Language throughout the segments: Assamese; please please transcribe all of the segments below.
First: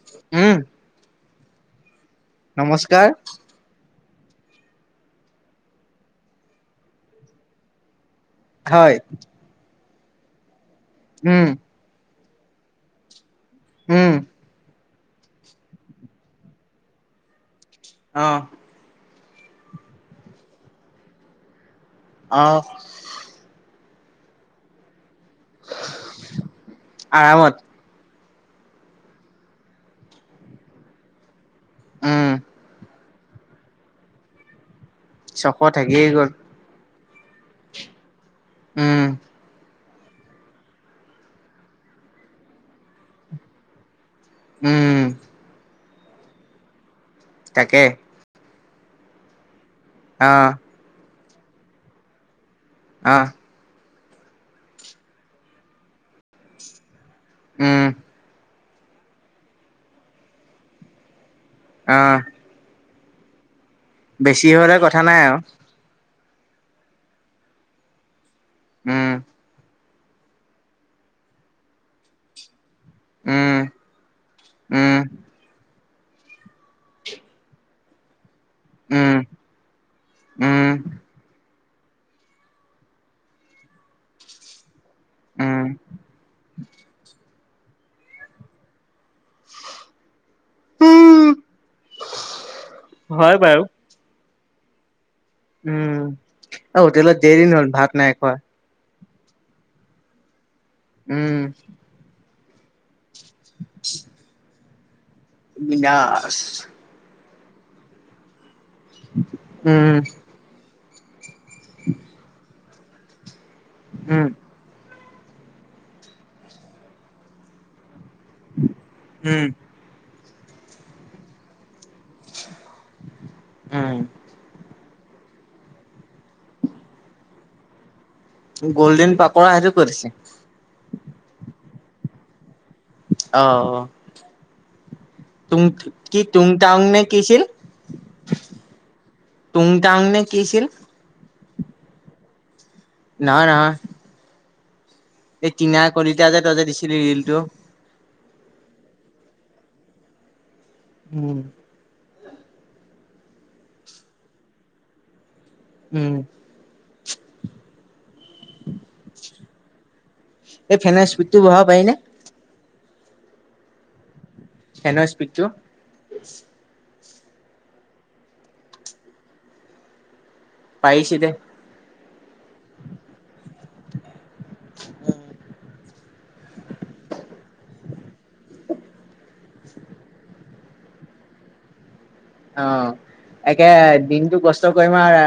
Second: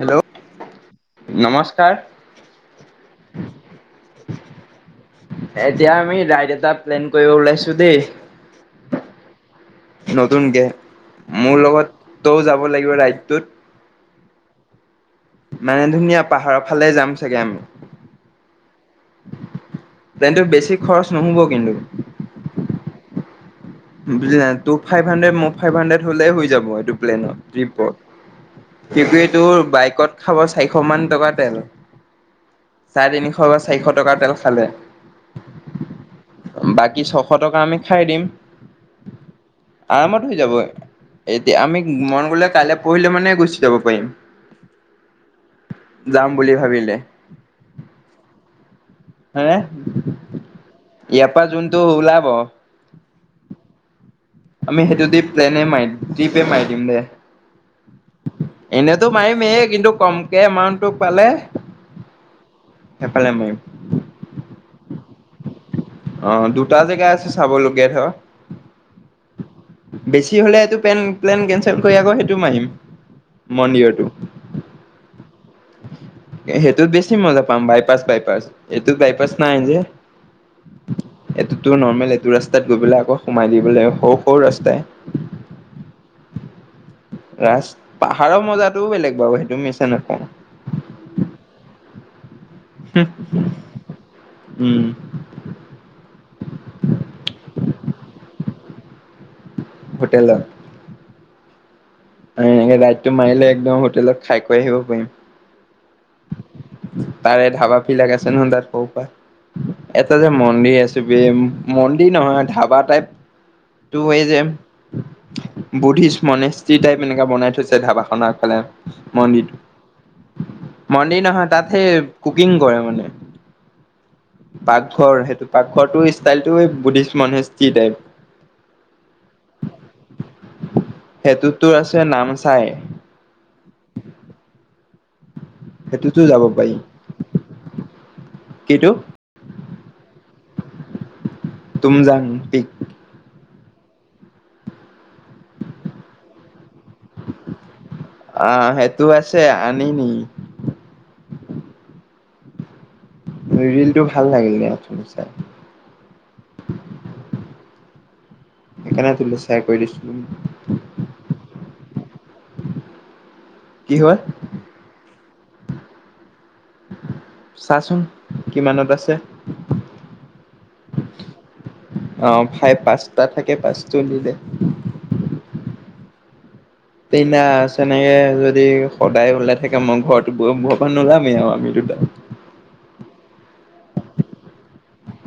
হেল্ল' উম নমস্কাৰ। কাৰ? নমস্কাৰ। এতিয়া আমি ৰাইট এটা প্লেন কৰিব ওলাইছো দেই। হয় নতুনকে উম মোৰ লগত তৌ যাব লাগিব ৰাইডটোত উম মানে ধুনীয়া পাহাৰৰ ফালে যাম চাগে আমি। অঁ। তেন্তটো বেছি খৰচ নহব কিন্তু। অ বুজি ন তাই ফাইভ হাড্ৰেড মই ফাইভ হাড্ৰেড হলে হৈ যাব এইটো প্লেন আৰামত ট্ৰিপত। কি এই তোৰ বাইকত খাব চাৰিশ মান টকা তেল। উম। চাৰে তিনিশ বা চাৰিশ টকাৰ তেল খালে চক থাকিয়েই গ'ল ব কি ছশ টকা আমি খাই দিম। উম। আৰামত হৈ যাব এতিয়া আমি মন গলে কাইলৈ পঢ়িলে মানে গুচি যাব পাৰিম। উম যাম বুলি ভাবিলে। তাকে, হে, আহ। ইয়াপা জোনটো ওলাব আহ। আমি সেইটো দি প্লেনে মাৰি দিম, ট্ৰিপে মাৰি দিম দে। উম। এনেতো মাৰিমেই, কিন্তু কমকে এমাউণ্টটো পালে আহ। সেইফালে মাৰিম। বেছি হ'লে, কথা নাই, আৰু অ', দুটা জেগা আছে, চাবলগীয়া ধৰ উম। বেছি হ'লে, এইটো পলেন প্লেন কেনচেল কৰি, আকৌ সেইটো মাৰিম। উম মন্দিৰতো উম সেইটো বেছি মজা পাম। বাইপাছ-বাইপাছ এইটো বাইপছ নাই যে, উম এইটো টো নৰ্মেল। এইটো ৰাস্তাত গৈ পেলাই আকৌ সোমাই দিব লাগিব, সৰু সৰু ৰাস্তাই উম। ৰাস, পাহাৰৰ মজাটোও বেলেগ বাৰু সেইটো মিছা নকওঁ। উম হয় বাৰু [unintelligible] উম। উম, আৰু হোটেলত কেইদিন হ'ল, ভাত নাই খোৱা। হোটেলত উম। [unintelligible] মাৰিলে, একদম হোটেলত খাই গৈ আহিব পাৰিম। বিন্দাছ। তাৰে ধাবাবিলাক আছে নহয়, তাত। ক' পৰা, উম এটা যে মন্দিৰ আছে। মন্দিৰ নহয়, ধাবা টাইপ তটো হৈ উম যে [unintelligible] বুদ্ধিষ্ট মনেস্ত্ৰী টাইপ, এনেকাে বনাই থৈছে, ধাবা আগফালে উম মন্দিটো [unintelligible] মন্দিৰ নহয়, তাত সেই কুকিং কৰে মানে। উম পাকঘৰ, সেইটো পাকঘৰটো, ষ্টাইলটো বুদ্ধিষ্ট মনস্থ্ৰী টাইপ। গ'ল্ডেন পাকৰা সেইটো ক'ত আছে? সেইটো তো আছে নামচাই। অহ অহ। টুং কি সেইটোতো যাব পাৰি। টুংটাংনে কি আছিল কিটো টুংটাংনে কি আছিল। তুম জাং পিক নহয় নহয়। এই টিনা কলিতা যে তই যে দিছিলি ৰিলটো। আহ সেইটো আছে আনিনি। উম। ৰিলটো ভাল লাগিল ন চাই। উম। সেইকাৰণে তোলে চেয়াৰ কৰি দিছো। পাৰিনে? কি হয়? ফেনৰ স্পিডটো চাচোন কিমানত আছে! পাৰিছোঁ দে। অ ফাইভ পাঁচটা থাকে পাঁচটো দি দে [unintelligible] যদি সদায় ওলাই থাকে। মই ঘৰত ঘৰপা নোলামেই আৰু আমি দুটা অ'! একে দিনটো কষ্ট কৰিম আৰু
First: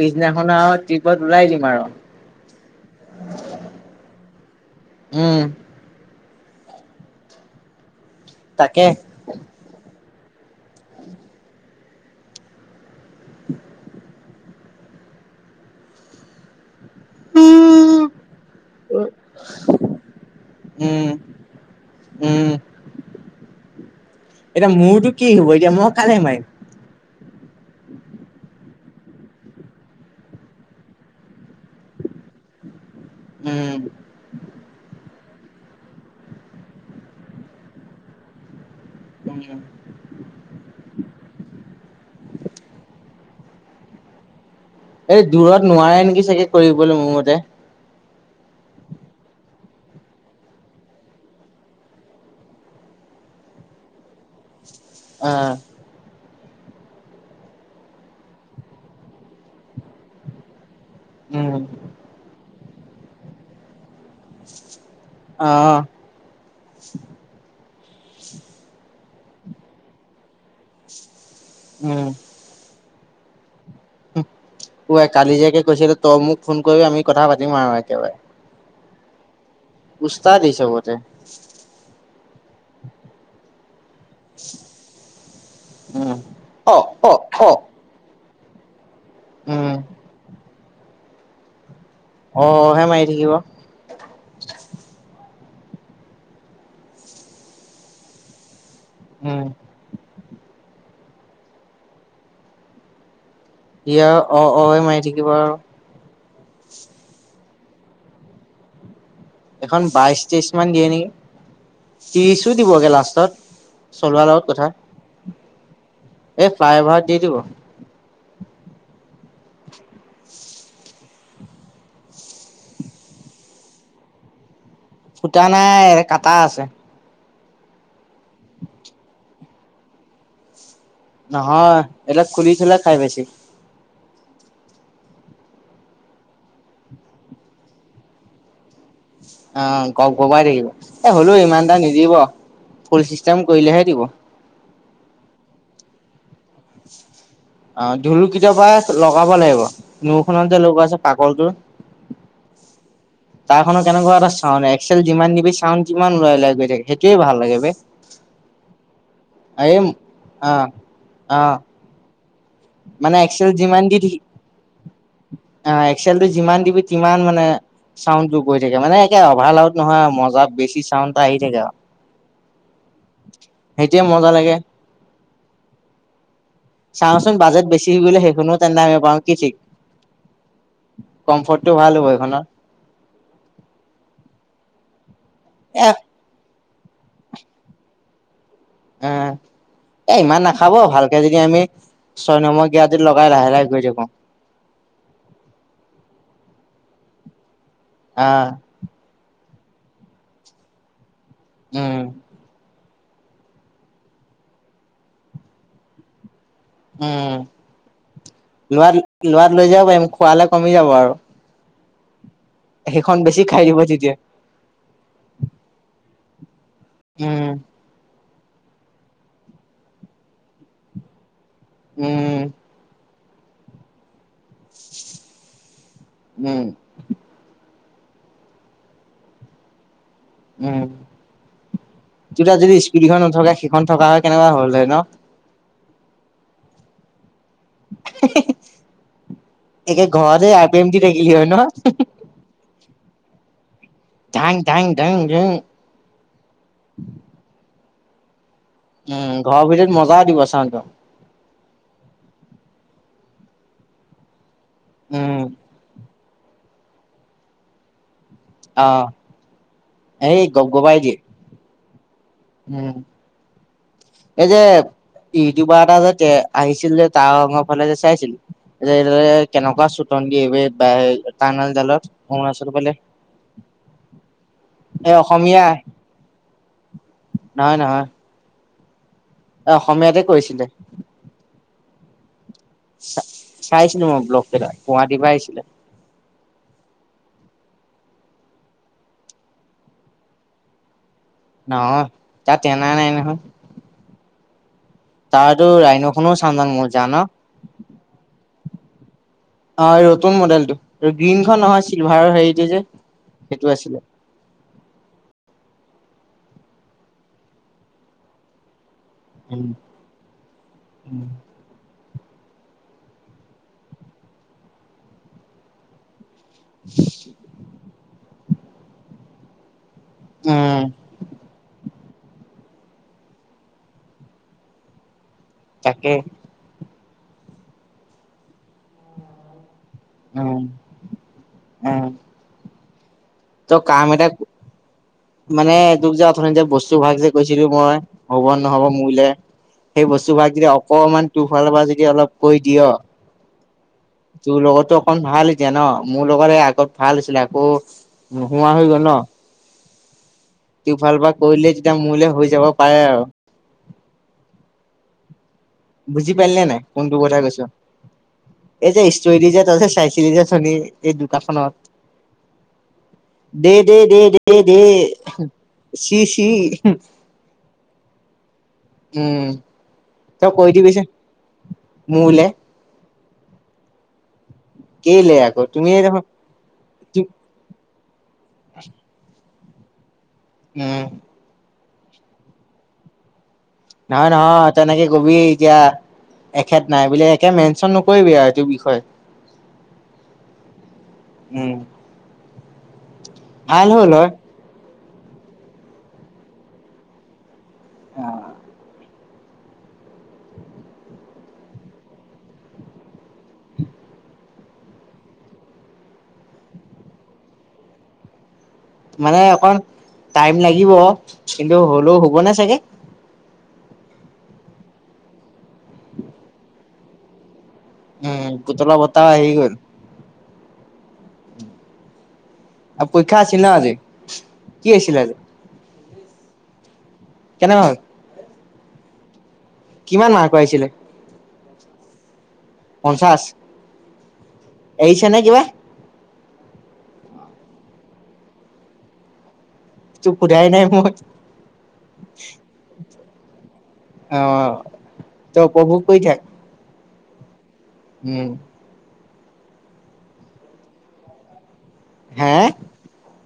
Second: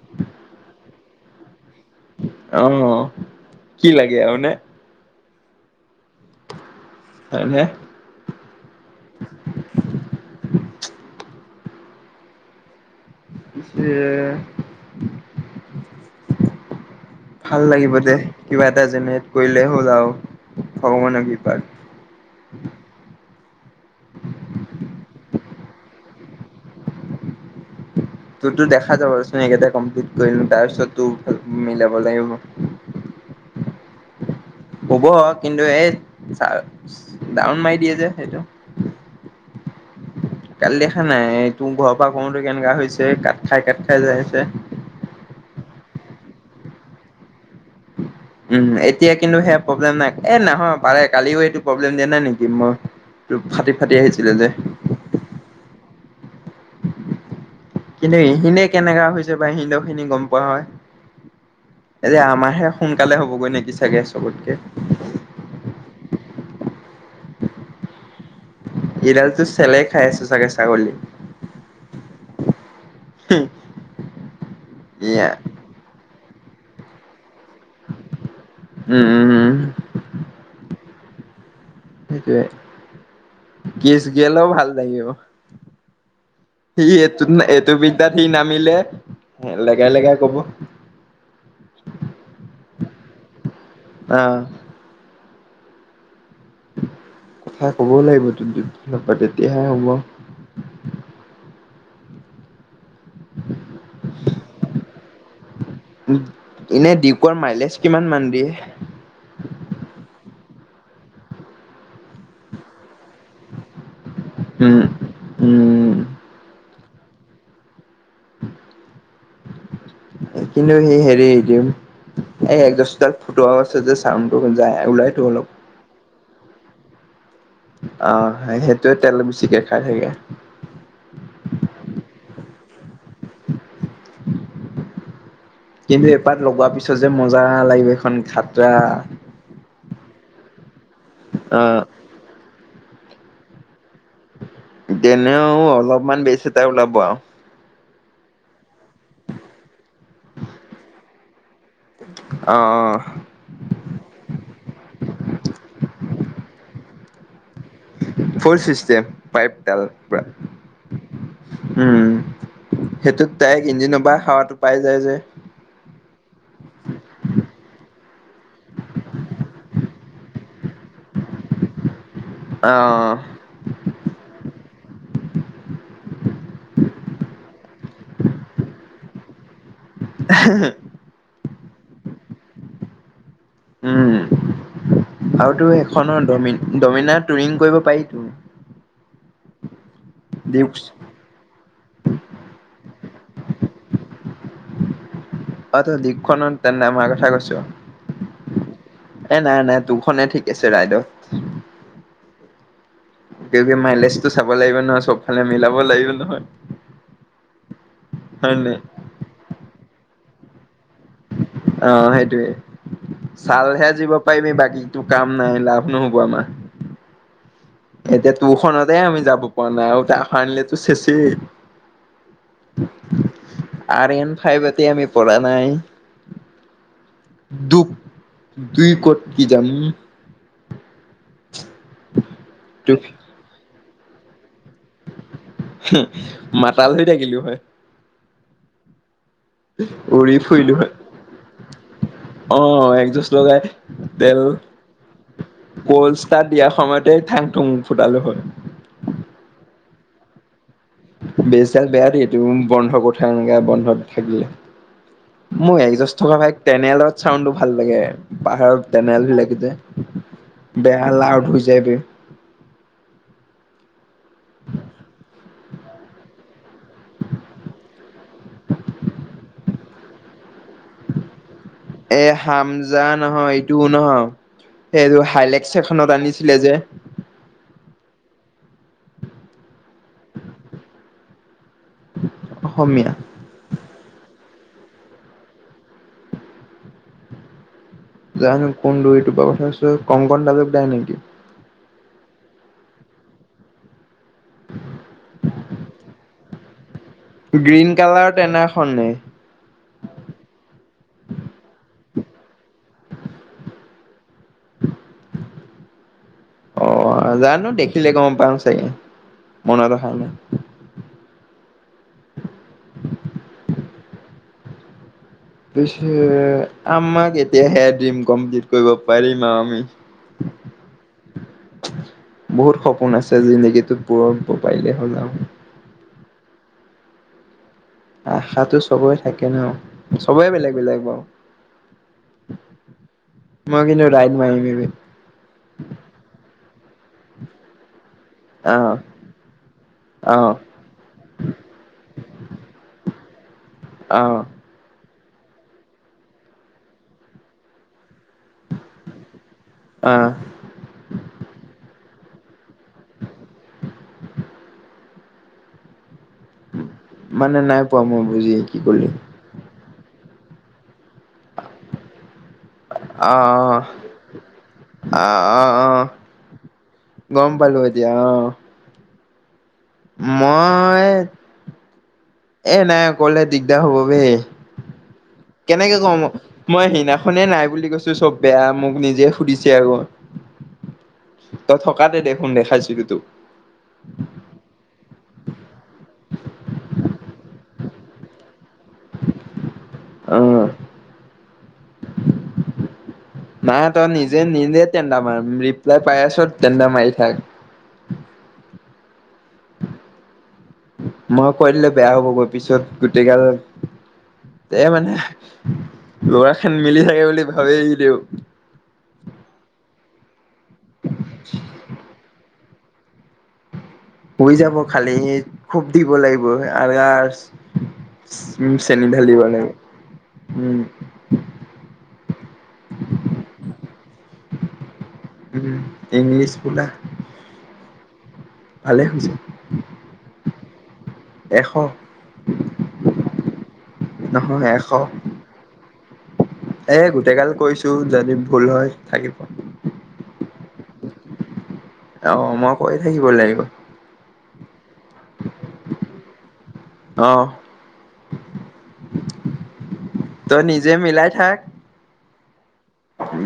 পিছদিনাখন আৰু ট্ৰিপত ওলাই দিম আৰু। অ'! কি লাগে আৰু মানে! উম! হয়নে! তাকে, [unintelligible] [unintelligible] [unintelligible] ভাল লাগিব উম দে। কিবা এটা যেন কৰিলে হ'ল আৰু ভগৱানৰ কৃপাত। উম এতিয়া মোৰতো কি হ'ব এতিয়া মই কালে মাৰিম তোৰতো দেখা যাব এইকেইটাই কমপ্লিট কৰি লওঁ। তাৰপিছত ত' মিলাব লাগিব। উম! হ'ব। কিন্তু, এই ডাউন মাৰি দিয়ে যে সেইটো। [unintelligible] কালি দেখা নাই। তোৰ ঘৰৰ পৰা কৰোঁতে কেনেকা হৈছে, কাত খাই, কাত খাই যাই আছে। এই দূৰত নোৱাৰে নেকি চাগে। কৰিবলৈ মোৰ মতে, উম! এতিয়া কিন্তু, সেয়া, প্ৰব্লেম নাই। এ, নহয় পাৰে। কালিও, এইটো প্ৰব্লেম দিয়া নাই নেকি? মই ফাটি, ফাটি আহিছিলে যে। অ'! কিন্তু, এইখিনিয়ে কেনেকা হৈছে বা হিন্দু খিনি গম পোৱা হয়। উম এতিয়া আমাৰহে সোনকালে হ'বগৈ নেকি চাগে চবতকে। অ'! এইডালতো চেলে খাই আছে চাগে ছাগলী। উম! হু! অ'! আই কালি জীয়েকে কৈছেগে তই মোক ফোন কৰি আমি কথা পাতিম আৰু একেবাৰে। উম! উম! উম! উচতাদ সি চবতে। সেইটোৱে। কি' [unintelligible] ভাল লাগিব, উম অ সি অ এইটো, অ এইটো বিদ্যাত সি নামিলে উম লগাই, লগাই ক'ব। অ'! অ'! হে মাৰি অ'। থাকিব। কথা ক'বও লাগিবতো উম তেতিয়া হে হ'ব। তেতিয়া অ'!, অ'! এ, মাৰি থাকিব আৰু। এনে ডিউকৰ মাইলেজ কিমান, মান দিয়ে? এইখন বাইশ, তেইশ মান দিয়ে নেকি, ত্ৰিশো দিবগে লাষ্ট- ত' চলোৱাৰ লগত কথা। উম, উম। এই ফ্লাই অভাৰত দি দিব। কিন্তু, সি হেৰি দিম, এই একজাস তাত ফটোৱাও আছে যে' চাউন টো? [unintelligible] ফুটা নাই, কাট- তা' আছে। অঁহ সেইটোয়ে, তেল বেছিকে খাই থাকে। নহয়। সেই বিলাক খুুলি- [unintelligible] লে খাই বেছি। কিন্তু, এপাত লগোৱাৰ পিছত যে' মজা লাগিব, এইখন খাতৰা। [unintelligible] আঁহ, গব-গবাই থাকিব। এ' হলে অ ইমান এটা নিদিব। [unintelligible] ফূল চিষ্টেম কৰিলে'হে দিব। [unintelligible] যেনেও' অলপমান বেছি- [unintelligible] ওলাব আৱ [unintelligible] তেওঁলোকৰ [unintelligible] লগাব লাগিব। নৈখনত যে লগোৱা আছে- পাগলটোৰ [unintelligible] অঁ, অঁ তাৰ খন'ন কেনেকুৱা এটা চাউড, এক্সেল যিমান দিবি চাউণ্ড সিমান ওলাই গৈ থাকে, সেইটোৱে ভাল লাগে বে। ফৰ্ চিষ্টেম পাইপ এই ডাল পোৰা। অ' অ' মানে সেইটোত দাইক ইঞ্জিনৰ পৰা হাৱাটো পাই যায় যে। অঁ, এক্সেলটো যিমান দিবি সিমান মানে চাউডটো গৈ থাকে। মানে' একে অভাৰ লাউড নহয় আৰু, মজা বেছি চাউণ্ড এটা আহি থাকে আৰু। অ [unintelligible] সেইটো'য়ে মজা লাগে। চাওঁচোন বাজেট বেছি হৈ গ'লে, সেইখনো তেন্তে আমি পাওঁ কি' ঠিক। আহ হে [unintelligible] টো ভাল হ'ব এইখনত। উম আৰুতো এ এখনৰ ডমিন। ডমিনা টুৰিং কৰিব পাৰি তো। অ এ ইমান নাখাব ডিউকচ ভালকে যদি আমি ছয় নমৰ গিঞাত লগাই লাহে লাহে গৈ থাকো। অ দক্ষীণ তেনে আমাৰ কথা কৈছ। [unintelligible] আহ এ নাই নাই তুৰখনে ঠিক আছে ৰাইড। উম মাইলেজটো চাব লাগিব নহয় চব ফালে মিলাব লাগিব নহয়। উম হয় নাই লৰা লাৰক লৈ যাব পাৰিম। খোৱালে কমি যাব আৰু। অ সেইটোয়ে। সেইখন বেছি খাই দিব চালহে যিব তেতিয়া। পাৰিবি বাকিটো কাম নাই লাভ নহ'ব আমাৰ। উম। এতিয়া তোৰখনতে আমি যাব পৰা নাই, আৰু এটা আহ আনিলেতো চেইচেই। উম। আৰেন। খাই পাতি আমি পৰা নাই উম, দুখ। দুই কত কি যাম। উম' তোৰ তাত যদি স্পিডখন নথকা। এখন থকা হয় কেনেকুৱা হ'ল হয় ন। মাতাল ধৰি থাকিলো হয়। [unintelligible] একে উৰি ঘৰতে আৰ ফুৰিলো পি এম হয়, দি থাকিলি হয় ন? অ একজেষ্ট লগাই তেল ধাং ধাং ধাং ধাং। কলষ্টা দিয়া সময়তে থাং থুং ফুটালো হয়। উম, ঘৰৰ ভিতৰত মজাও দিব চাওঁ চাউণ্ডটো। বেজডাল বেয়া দিয়ে এইটো ৰুম বন্ধ কঠা এনেকা বন্ধত থাকিলে। উম, মই একজষ্ট। থকা বাইক তেটনেলত চাউণ্ডটো ভাল লাগে। পাহাৰত অ' তেটেনেল বিলাগ যে এই গপগপাই বেয়া দিয়ে। লাৰ্ড হৈ যায় বে। উম, এই যে ইউটিউবাৰ এটা যে আহিছিল যে তাওনৰ ফালে যে চাইছিলি যে এই কেনেকুৱা চুতন দিয়ে বে বাই। এ, হাম যা নহয় এইটোও নহয় এই এইটো অসমীয়া হাইলেক্স এখনত আনিছিলে যে। নহয় নহয়। অসমীয়াতে কৈছিলে। [inaudible] চাইছিলো মই ব্লক। গুৱুৱাহাটীৰ পৰা আহিছিলে। জানো কোন দুইটোৰপ কথা আছ কং কনতালোক দাই নেকি। নহয় তা তেনা নাই নহয় [unintelligible] তাৰতো ৰাইন'খননো চানদান ম। গ্ৰীণ কালাৰ তেনে। খনে। অ, ৰতুন মডেলটো গ্ৰীণখন নহয় চিলভাৰৰ সেৰিটো যে সেইটো আছিলে। অ, জানোঁ দেখিলে গম পাম চাগে। উম মই নাইদেখা ন। কৈছে আমাক এতিয়া হে ড্ৰিম কমপ্লিট কৰিব পাৰিম আৱ আমি উম [unintelligible] বহুত সপোন আছে জিন্দিগিটোত পোৰণ হ'ব পাৰিলে হ'ল আৱ উম আশাটো চবই থাকে ন চবেই উম বেলেগ বেলেগ বাৱ উম ত ম‌ই কাম কিন্ত এটা ৰাই মাহিম মানে তোক যে অথনি যে বস্তু ভাগ যে কৈছিলোঁ মই হ'ব নহ'ব আহ মোলে সেই বস্তুভাগ আহ যদি অকমান তোৰফালৰ পৰা যদি অলপ কৈ দিয় আহ তোৰ লগতো ন ভাল এতিয়া ন মোৰ লগ আগত ভাল আছিলে আকৌ নোহোৱা হৈ গল ন অহ তোৰ ফালৰ পৱা কৰিলে তেতিয়া মোলে হৈ যাব পাৰে আৰু বুজি পালিনে নাই কোনটো কথা মানে কৈছোঁ, নাই পোৱা মই বুজি কি এই যে কলি। ষ্টৰি দি যে তই যে চাইছিলি যে অথনি এই দোকাখনত দে আহ দে দে দে দে আহ আহ আহ। চি চি গম পালো এতিয়া অহ। উম তই কৈ দিবিচোন মই মোলে এ নাই কলে দিগদাৰ হ'ব বে কেলে আকৌ কেনেকে তুমিয়ে কওঁ দেখোন মই সিদিনাখনে নাই বুলি কৈছোঁ চব বেয়া মোক নিজে সুধি ছে আগত উম তই থকাতে দেখোন দেখাইছিলো তোক নহয় নহয় তেনেকে কবি এতিয়া এখেত নাই বোলে একে মে। ত নকৰিবিয়া এইটো। বিষয়ে অ উম নাই ভাল তই হ'ল হয় নিজে নি নে। তেন্তা মাৰ ৰিপ্লাই পাই আছ তেন্তা মাৰি থাক। অ মই কৈ দিলে বেয়া হ'ব গৈ পিছত গোটেই গাল এ মানে লৰাখিনি মিলি থাকে বুলি ভাবে ভি। মানে অকণ। টাইম লাগিব কিন্তু হ'লেও হুব নে চাগে। উৰি যাব খালি খুব দিব লাগিব আৰাছ। উম পুতলা বত্তাও আহি লাগিব গ'ল। উম। আৰু পৰীক্ষা আছিল [unintelligible] উম ইংলিছ কুলা কেনেকুৱা হ'ল ভালে হৈছে। পাইছিলে এশ, পঞ্চাশ নহয় এশ, এৰিছে নে কিবা এ গোটেই গাল কৰিছোঁ, যদি ভুল হয় থাকিব। সুধাই নাই মই। অ'হ মই কৰি থাকিব লাগিব। অ! ত' উপভোগ কৰি থাক। অহ! উম! তই নিজে মিলই থাক। হা?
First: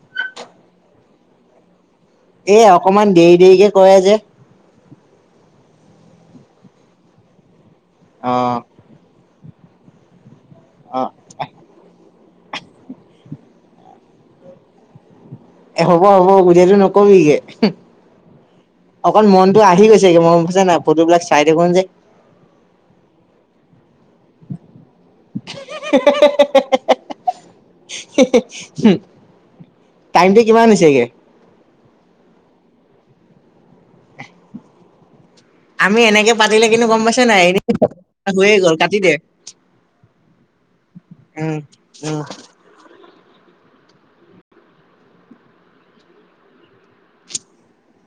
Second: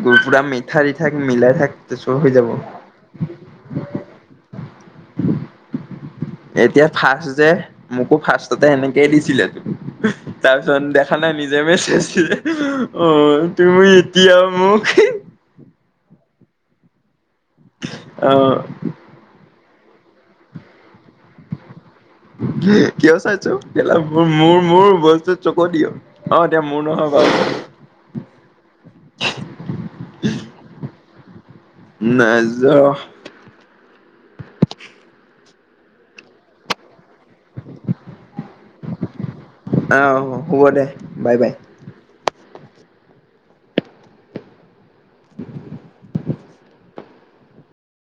গৰুপুৰা মিঠা দি থাক, মিলাই থাক। তাৰপিছত হৈ যাব এ অকমান দেৰি দেৰিকে কৰে যে! এতিয়া ফাৰ্ষ্ট যে। মোকো অ ফাৰ্ষ্টতে সেনেকেই দিছিলে, তাৰপিছত অ দেখা নাই নিজে মেছেজ, অ' তুমি কিয় মোক এ হ'ব! হ'ব! গোটেইটো নকবি গে। অ'হ! তো আহি গৈছেগে, মোৰ বুইছা নাই? ফটোবিলাক চাই থাকো যে কিয় চাইছ? কেলা! মোৰ, মোৰ, মোৰ বস্তুত চকু দিয়! অ এতিয়া মোৰ নহয় বাওঁ। টাইমটো কিমান হৈছেগে নাই যোৱা ৰহ! আমি এনেকে পাতিলে কিন্তু গম পাইছ? নাই? এনে হৈয়ে গল কাটি দে। আহ হ'ব দে বাই বাই উম! উম! [unintelligible]